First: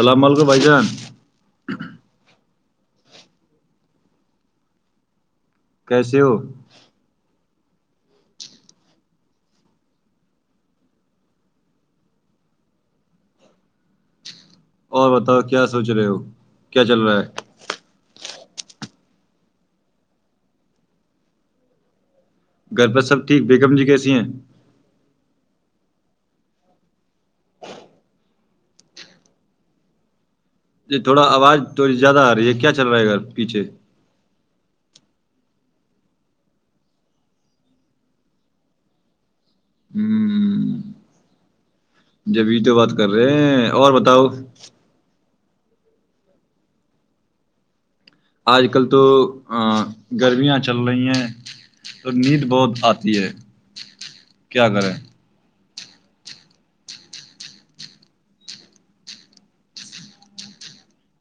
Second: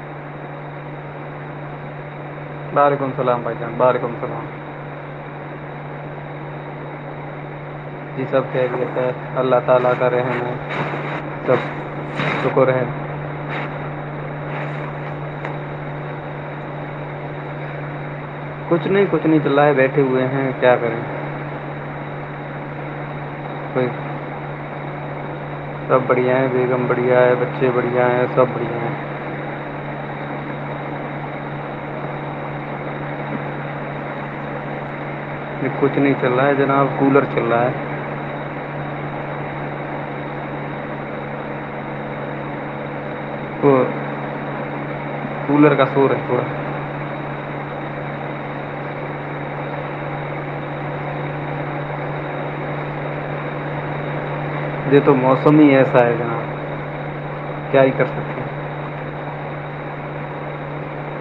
اللام علکو بھائی جان وعلیکم السلام بھائی جان وعلیکم السلام کیسے ہو [unintelligible] اور بتاؤ کیا سوچ رہے ہو کیا چل رہا ہے کچھ نہیں کچھ نہیں چللا ہے بیٹھے ہوئے ہیں کیا کریں گرب سب ٹھیک بیکم جی کوئی کیسی ہیں سب بڑھیا ہے بیگم بڑھیا ہے بچے بڑھیا ہیں سب بڑھیا ہیں یہ تھوڑا آواز تھوڑی زیادہ آ رہی ہے کیا چل رہا ہے ا گ پیچھے نہیں کچھ نہیں چل رہا ہے جناب کولر چل رہا ہے ہوں ج بی تو بعد کر رہے تو اور بتاؤ کولر کا سور ہے تھوڑا آج کل تو گرمیاں چل رہی ہیں اور نیند بہت آتی ہے کیا کریں یہ تو موسم ہی ہے جنا کیا یہ کر سکتے ہیں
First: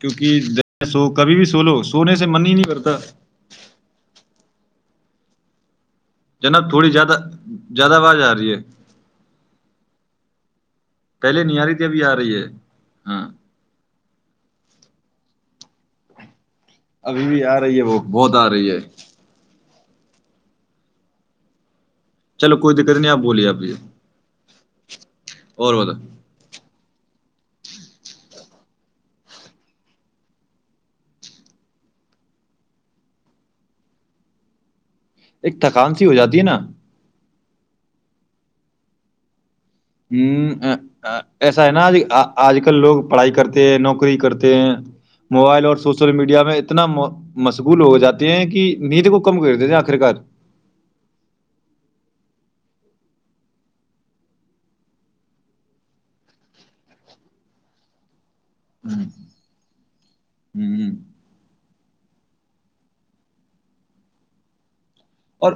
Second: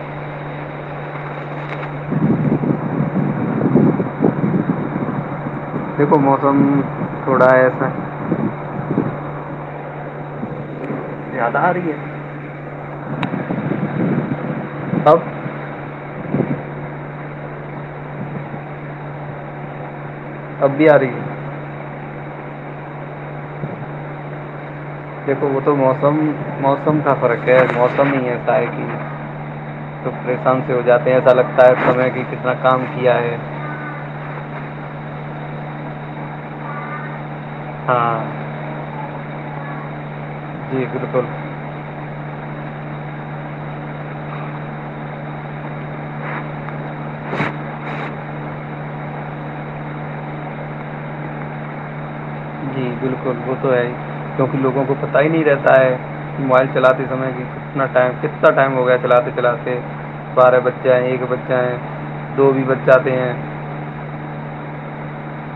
کیونکہ سو کبھی بھی سو لو سونے سے من ہی نہیں کرتا دیکھو موسم جناب تھوڑی زیادہ تھوڑا ہے ایسا زیادہ آواز آ رہی ہے پہلے نہیاری ت ابھی آ رہی ہے ہاں ہؤ ابھی بھی آ رہی ہے وہ بہت آ رہی ہے ابھی آ رہی ہے چلو کوئی دقت نہیں آپ بولیے ابھی دیکھو وہ تو موسم موسم کا فرق ہے خ موسم ہی ایسا ہے کہ تو پریشان سے ہو جاتے ہیں ایسا لگتا ہے سے کہ کتنا کام کیا ہے ایک تھکان سی ہو جاتی ہے نا ہاں ہ جی بالکل ایسا ہے نا جی آ آج کل لوگ پڑھائی کرتے ہیں نوکری کرتے ہیں موبائل اور سوشل میڈیا میں اتنا مشغول ہو جاتے ہیں کہ نیند کو کم کر دیتے آخر کار جی بالکل وہ تو ہے کیونکہ لوگوں کو پتہ ہی نہیں رہتا ہے موبائل چلاتے سمے کی کتنا ٹائم کتنا اا ٹائم ہو گیا ہے ہوں، چلاتے چلاتے بارہ ہوں۔ بچے ہیں ایک بچہ ہے دو بھی ب جاتے ہیں اور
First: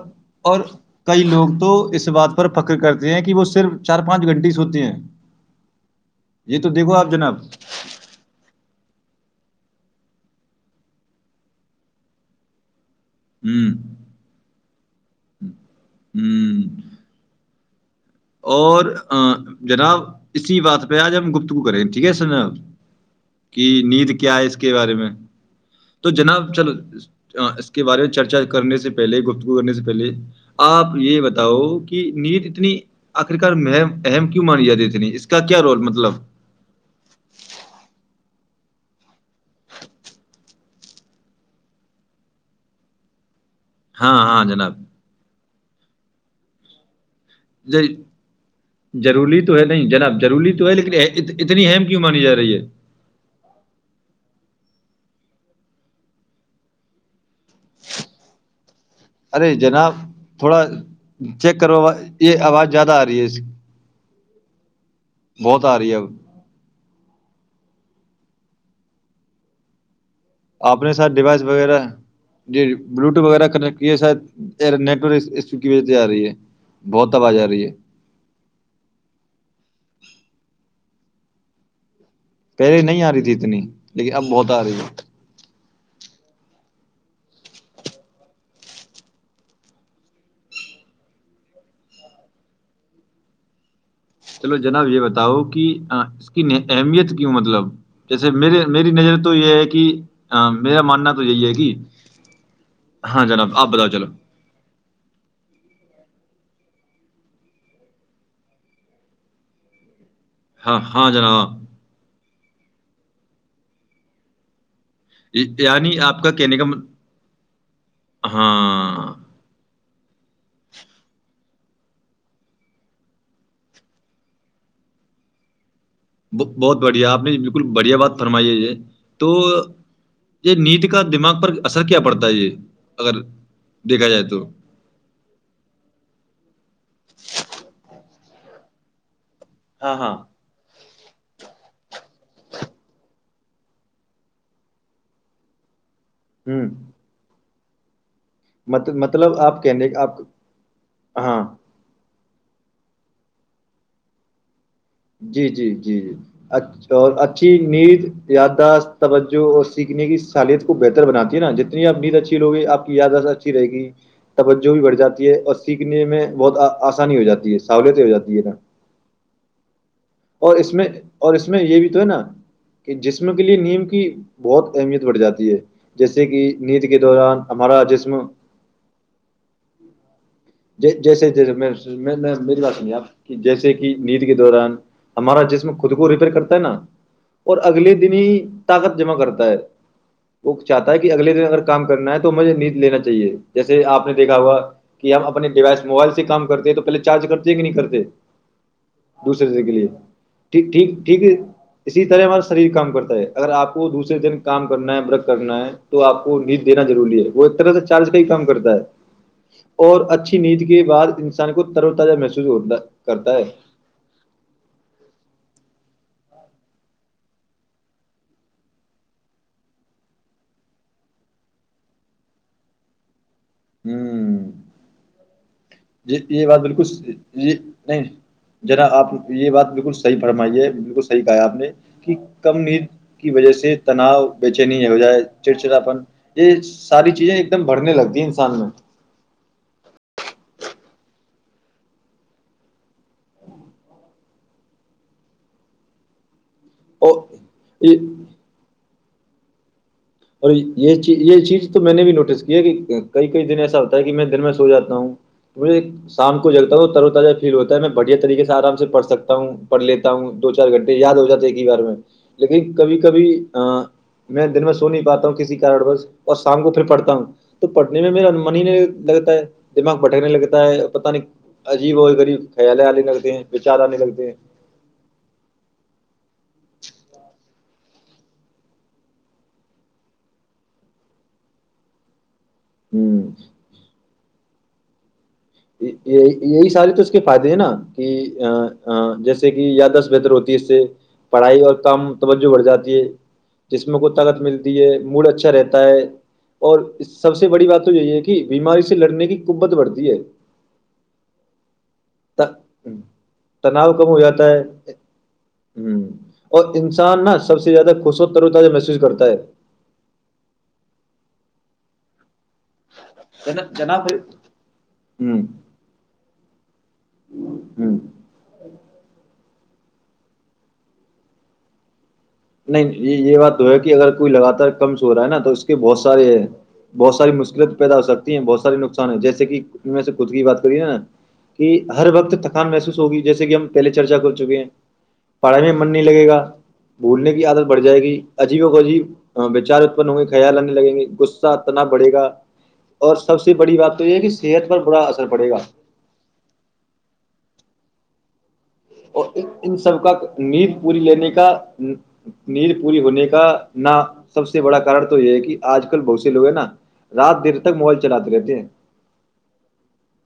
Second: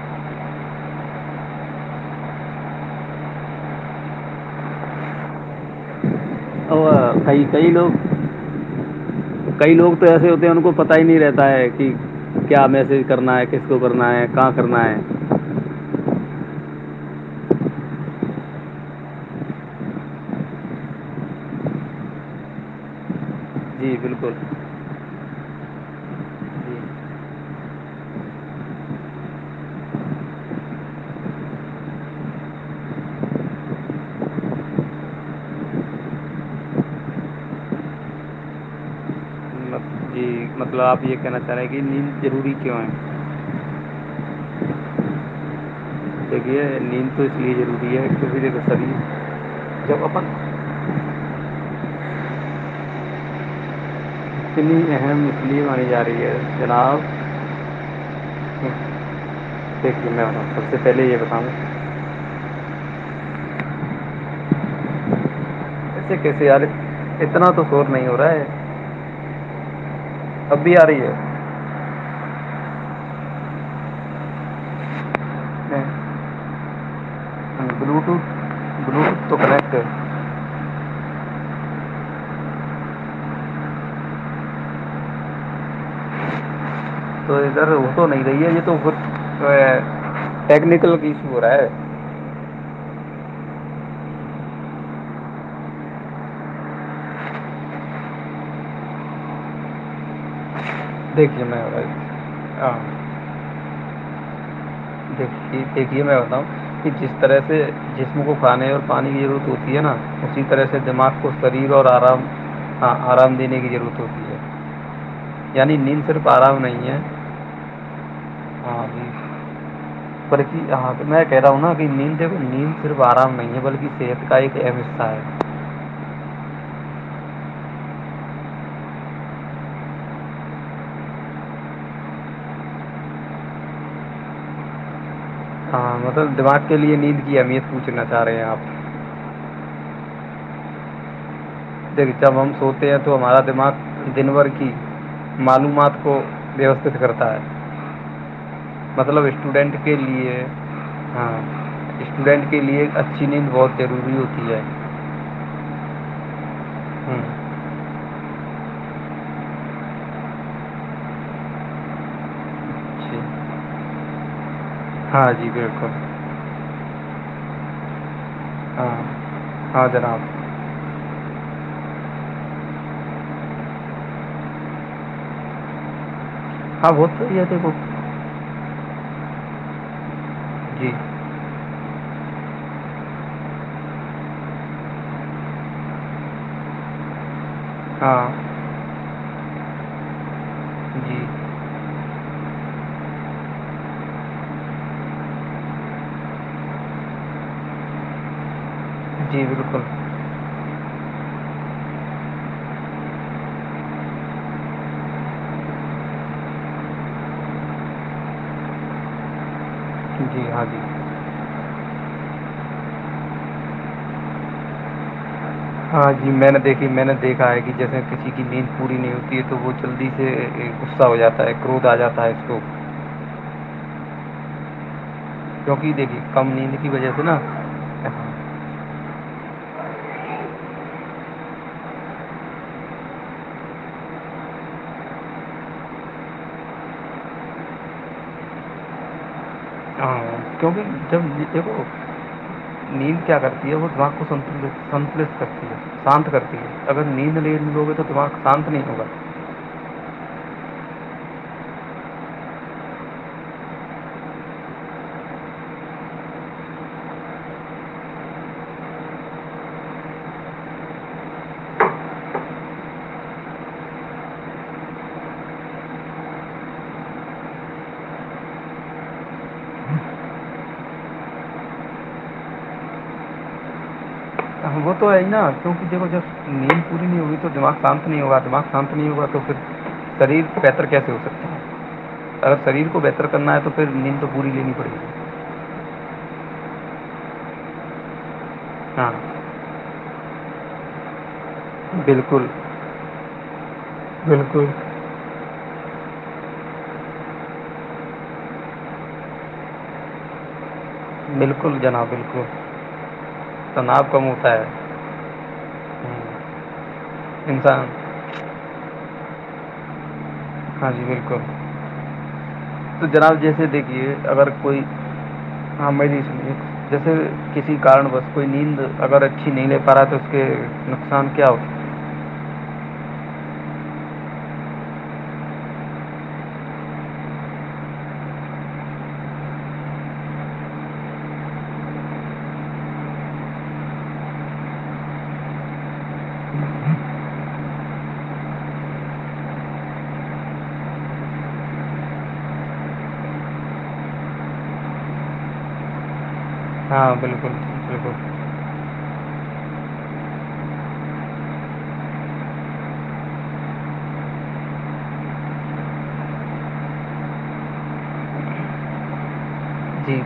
اور کئی لوگ تو اس بات پر فخر کرتے ہیں کہ وہ صرف چار پانچ گھنٹی س ہوتی ہیں یہ تو تو دیکھو آپ اور جناب کئی کئی لوگ کئی لوگ تو ایسے ہوتے ہیں ان کو پتا ہی نہیں رہتا ہے کہ کیا میسج کرنا ہے کس ہوں کو کرنا ہے کہاں کرنا ہے ہوں اور جناب اسی بات پہ آج ہم گپتگو کریں ٹھیک ہے سناب کہ جی نیند بالکل کیا ہے اس کے بارے میں تو جناب چل جی اس کے بارے میں چرچا کرنے سے پہلے گفتگو کرنے سے پہلے آپ یہ بتاؤ کہ نیت اتنی آخر کار م اہم کیوں مان ج دیتنی اس کا کیا رول مطلب مط- جی مطلب آپ یہ کہنا چاہ رہے ہیں کہ نیند ضروری کیوں ہے ہاں ہاں جناب ج دک ہے نین جی ضروری تو ہے نہیں جب جناب اپن روری تو ہے لیکن اتنا اتنی ام کیوں مانی جا رہی ہے اتنی اہم مچھلی مانی جا رہی ہے جناب ارے جناب دیکھیے میں تھوڑا سب سے پہلے یہ بتاؤں چیک کرو یہ آواز زیادہ آ کرری اب ایسے کیسے یار اتنا تو کور نہیں ہو رہا ہے اب بھی آ اپنے رہی ساتھ ہے ڈیوائس وغیرہ جی بلوٹوتھ وغیرہ کن یہ شاید نیٹور اس کی وجہ سے آ رہی ہے بہت آواز آ رہی ہے بلوٹوتھ بلوٹوتھ تو کنیکٹ پہلے نہیں آ رہی تھی اتنی لیکن اب بہت آ رہی ہے وہ تو نہیں رہی ہے یہ تو ٹیکنیکل ایشو ہو رہا ہے چلو جناب یہ بتاؤ کہ اس کی اہمیت کیوں مطلب جیسے میرے میری نظر تو یہ ہے کہ میرا ماننا تو یہی دیکھیے ہے میں کہ ہو رہا ہاں جناب ابتا چلو دیک دیکھیے میں بتا ہوں کہ جس طرح سے جسم کو کھانے اور پانی کی ضرورت ہوتی ہے نا اسی طرح سے ہاں ہاں دماغ کو جناب شریر اور آرام ہاں آرام دینے کی ضرورت ہوتی ہے یعنی نیند آپ صرف کا کہنے آرام کا م نہیں ہے ہاں بلکہ ہاں میں کہہ رہا ہنا کہ نیند نیند صرف آرام میں ہے بلکہ صحت کا ایک اہم حصہ ہے بہت بڑھیا آپ نے بالکل بڑھیا بات فرمائی ہے یہ تو یہ نید کا دماغ پر اثر کیا پڑتا ہے یہ اگر دیکھا جائے تو ہاں مطلب دماغ کے لیے نیند کی اہمیت پوچھنا رہ آپ [unintelligible] ہاں ہاں د جب ہم سوتے ہیں تو ہمارا دماغ دن بھر کی معلومات کو ہوں ووستت کرتا ہے [unintelligible] مت- مطلب آپ اسٹوڈنٹ کہنے کے آپ لیے ہاں اسٹوڈینٹ کے لیے اچھی نیند بہت ضروری ہوتی ہے جی جی جی جی اچھا اور ہوں اچھی نید یاداشت توجہ اور سیکھنے کی صالحیت کو بہتر بناتی ہے نا جتنی ا نمید اچھی لوگی آپ کی جی یاداشت اچھی رہے گی توجہ بھی بڑ ہاں جاتی ہے جی اور بالکل سیکھنے میں بہت آسان انی ہواتی ہے سہولت ہو جاتی جے تھاا ہاں ہاں جناب اور اس میں یہ بھی تو ہے نا کہ جسم کے لیے نیم کی بہت اہمیت بڑھ جاتی ہے جیسے ج کی نیند ہاں کے بہت دوران صحیح ہے دیکھو ہمارا جسم [inaudible] جی جیسے جیسے میں میری بات سجے آپ کہ جیسے کہ نیند کے دوران ہمارا جسم خود کو ریپئر کرتا ہے نا اور اگلے دن ہی ہاں طاقت جمع کرتا ہے وہ چاہتا ہے کہ جی اگلے دن اگر کام کرنا ہے تو مجھے نیند لینا چاہیے جیسے آپ نے دیکھا ہوا کہ ہم اپنے اپنے ڈیوائس موبائل سے کام کرتے ہیں تو پہلے چارج کرتے ہیں کہ نہیں کرتے جی دوسر جز کے بالکل لیے ٹھیک ٹھیک ٹھیک ہے اسی طرح ہمارا شریر کام کرتا ہے اگر آپ کو دوسرے دن کام کرنا ہے برک کرنا ہے تو آپ کو نید دینا ضروری ہے وہ ایک طرح سے چارج کا ہی کام کرتا ہے اور اچھا جی ہاں نیند جی کے بعد انسان کو تروتاجہ محسوس تا کرتا ہے ہاں جی میں نے دیکھی میں نے دیکھا ہے کہ جیسے کسی کی نیند پوری نہیں ہوتی ہے تو وہ جلدی سے غصہ ہو جاتا ہے گروھ آ جاتا ہے اس کو ہوں کیونکہ ج دیکھیے یہ کم بات نیند بالکل کی وجہ سے نا یہ نہیں جناا آپ [unintelligible] یہ بات بالکل صحیح فرمائیے بالکل صحیح کہا آپ نے کہ کم نیند کی وجہ سے تناؤ بیےچین ہو جائے چڑچڑاپن یہ ساری چیزیں ایک دم بڑنے لگتی انسان میں کیکہ جب دیکو نیند کیا کرتی ہے وہ دک کو سنتل کرتی ہے شانت کرتی ھ اگر اور نیند لے لو گے تو یہ دماغ شانت نہیں ہوگا اور یہ یہ چیز تو میں نے بھی نوٹس کی ہے کہ کئی کئی دن ایسا ہوتا ہے کہ میں دن میں سو جاتا ہوںے شام کو جگتا ہوں تروتاجہ فیل ہوتا ہے میں بڑھیا طریقے سے آرام سے پڑھ سکتا ہوں پڑھ لیتا ہوں دو چار گھنٹے یاد ہو جاتا ایک ہی بار میں لیکن کبھی کبھی میں دن میں سو نہیں پاتا ہوں کسی کار بس اور شام کو پھر پڑھتا ہوں تو پڑنے میں میرا من ہی نہیں لگتا ہے دماغ بھٹکنے لگتا ہے پتا نہیں عجیب اور غریب خیال آنے لگتے ہیں وچار آنے لگتے ہیں وہ تو ہے ہی نا کیونکہ دیکھو جب نیند پوری نہیں ہوگی تو دماغ شانت نہیں ہوگا دماغ شانت نہیں ہوگا تو پھر شریر پہ بہتر کیسے ہو سکتا ہے اگر شریر کو بہتر ہوں کرنا ہے تو پھر نیند تو پور لینی پڑے گی یہ یہی سارے تو اس کے فائدے ہیں نا کہ ہاں جیسے کہ یا دس بتر ہوتی کیسے پڑھائی اور کام بالکل توجہ بڑھ جاتی ہے جسم کو طاقت بالکل ملتی ہے موڈ اچھا رہتا ہے اور سب سے بڑی بات تو یہی ہے کہ بیماری سے لڑنے کی کب قوت بڑھتی ہے بالکل جناب ت بالکل تناؤ کم ہو جاتا ہے ہو ہوں، اور انسان نا سب سے انسان زیادہ خوش وترتاجا محسوس کرتا ب ہے [unintelligible] ہاں جی بالکل تو جناب جیسے ج جناب دیکھیے اگر کوئی ہ ہاں میں نہیں سج جیسے کسی ہ کارن بس کوئی نیند اگر اچھی نہیں لے پا رہا تو اس کے نقصان کیا ہو نہیں یہ بات تو ہے کہ اگر کوئی لگاتار کم سو رہا ہے نا تو اس کے بہت سارے ہیں بہت ساری مشکلت پیدا ہو سکتی ہیں بہت سے نقصان ہے جیسےکے ہم ان میں سے خود کی بات کری ن نا کہ ہر وقت تھکان محسوس ہوگی جیسے کہ ہم پہلے چرچا کر چکے ہیں پڑھائی میں من نہیں لگے گا بھولنے کی عادت بڑھ جائے گی عجیبوں کو عجیب وچار اتپن ہوں گے خیال آنے لگیں گے غصہ تنا بڑے گا اور سب سے بڑی بات تو یہ ہے کہ صحت پر بڑا اثر پڑے گا ہاں بالکل بالکل اور ان سب کا نید پوری لینے کا نید پوری ہونے کا نہ سب سے بڑا کارن تو یہ ہے کہ آج کل بہت سے لوگ ہیں نا رات دیر تک موبائل چلاتے رہتے ہیں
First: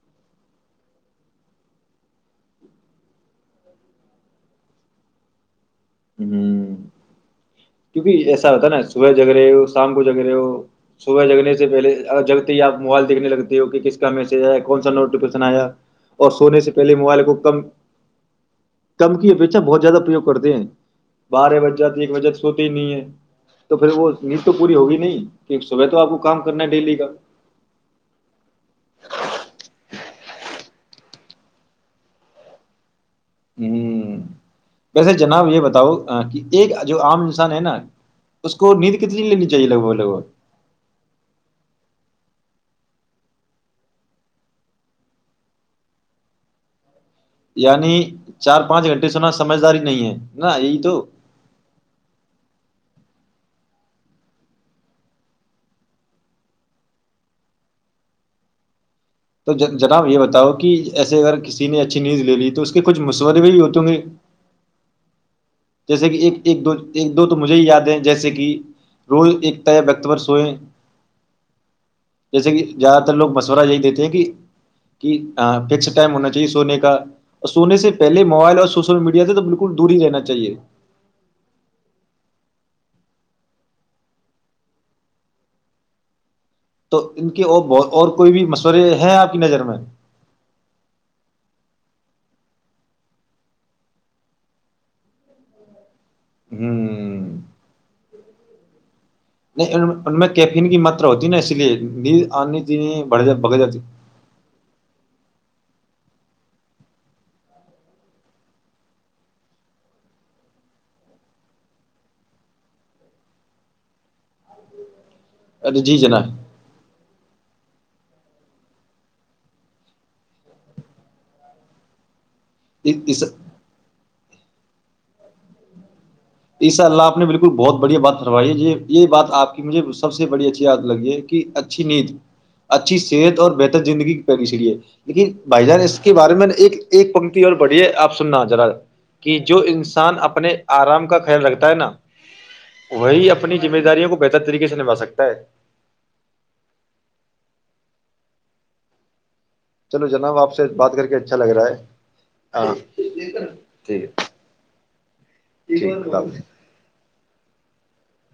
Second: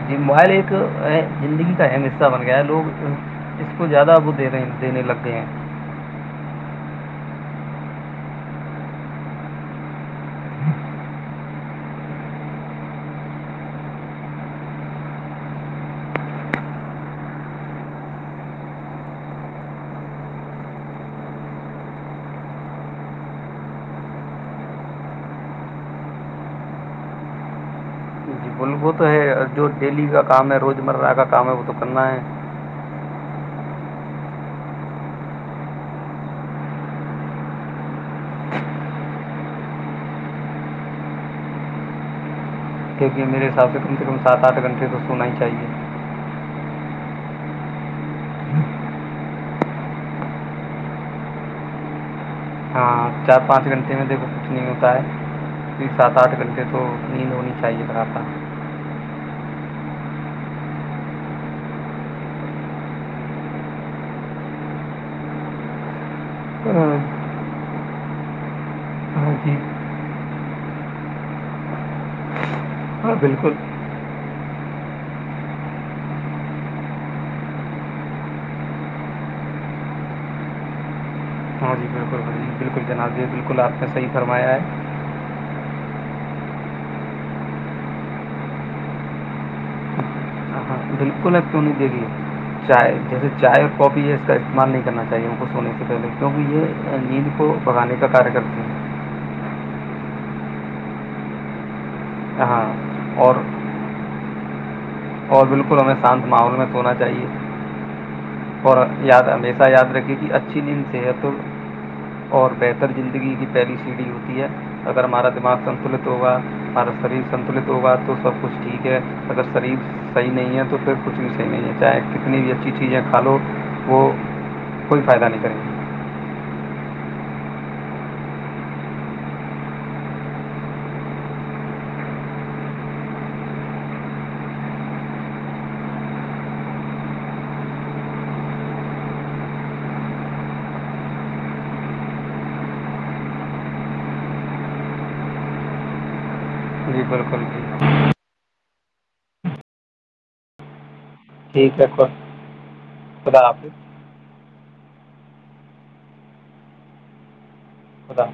جی موبائل ایک زندگی کا اہم حصہ بن گیا ہے لوگ اس کو زیادہ وہ دینے لگے ہیں ہ کیونکہ ایسا ہوتا ہے نا صبح جگ رہے ہو شام کو جگ رہے ہو صبح جگنے سے پہلے جگتے ہی آپ موبائل دیکھنے لگتے ہو کہ کس کا میسج آیا کون سا نوٹیفکیشن آیا اور سونے سے پہلے موبائل کو کم کم کی اپیشا بہت زیادہ پرایوگ کرتے ہیں بارہ بج جاتی ہے ایک بج جات سوتے ہی نہیں ہے تو پھر وہ نیند تو پوری ہوگی نہیں کہ صبح تو آپ کو کام کرنا ہے ڈیلی کا ب وہ تو ہے جو ڈیلی کا کام ہے روز مرہ کا کام ہے وہ تو کرنا ہے ہ ویسے جناب یہ بتاؤ کہ ایک جو عام انسان ہے نا اس کو نیند کتنی لینی چاہیے لگ بھگ لگ بھگ کیونکہ میرے حساب سے کم سے کم سات آٹھ گھنٹے تو سونا ہی چاہیے یعنی چار پانچ گھنٹے سنا سمجھداری نہیں ہے نا یہی تو ہاں چار پانچ گھنٹے میں دیکھو کچھ نہیں ہوتا ہے سات آٹھ گھنٹے تو نیند ہونی چاہیے تھاا تھا تو جناب یہ بتاؤ کہ ایے اگر کسی نے اچھی نیند لے لی تو اس کے کچھ مصورے بھی ہوتےوں گے د کہ ایک دو ایک دو تو مجھے ہی یاد ہے جیسے کہ روز ہاں جی ایکتا یا وقت و سوئےیں جیسے کہ زیادہ تر ہاں لوگ بالکل مشورہ یہی دیتے ہیں کہ کہ ہاں فکس ٹائم ہونا چاہیے سونے کا اور سونے سے پہلے موبائل اور سوشل میڈیا سے تو بالکل دور ہی رہنا چاہیے ہاں جی بالکل جی بالکل جناب بالکل آپ نے صحیح فرمایا ہے تو ان کے اور بت اور کوئی بھی مشورے ہیں آپ کی نظر میں ہاں بالکل ایٹرونک د لیے چائے جیسے چائے اور کاپی ہے اس کا استعمال نہیں کرنا چاہیے ہم کو سونے سے پہلے کیہ یہ ہوں نیند کو بھگانے کا قارعہ کرتا نہیں ان ان میں کیفین کی ماترا ہوتی ہیں نا اس لیے نی ہیں آنی ہاں جی بڑے ج اور بگ جای [unintelligible] اور بالکل ہمیں شانت ماحول میں سونا چاہیے اور یاد ہمیشہ یاد رکھے کہ اچھی دن صحت اور بہتر زندگی کی پہلی سیڑھی ہوتی ہے اگر ہمارا دماغ ارے جی سنٹولیت ہوگا جناب ہمارا شریر سنتلت ہوگا تو تو سب کچھ ٹھیک ہے اگر شریف صح نہیں ہے تو پھر کچھ بھی صح نہیں ہے چاہے اتنی بھی اچھی چیزیں کھا لو وہ کوئی فائدہ نہیں کرے نے بالکل بہت بڑھیا بات فروائی ہے یہ یہ بات آپ کی مجھے سب سے بڑی اچھی یاد لگی ہے کہ اچھی نیند اچھی صحت اور بہتر زندگی کی پہلی چڑی ہے لیکن بھائی جان اس کے بارے میں ایک پنکتی اور بڑھ ہے آپ سننا ذرا کہ جو انسان اپنے آرام کا لگتا ہے نا وہی اپنی ذمہ داریوں کو بہتر طریقے سے نھا سکتا ہے جی بالکل جی چلو جناب آپ سے بات کر کے اچھا لگ رہا ہے ہاں خدا حافظ ٹھیک ج ختا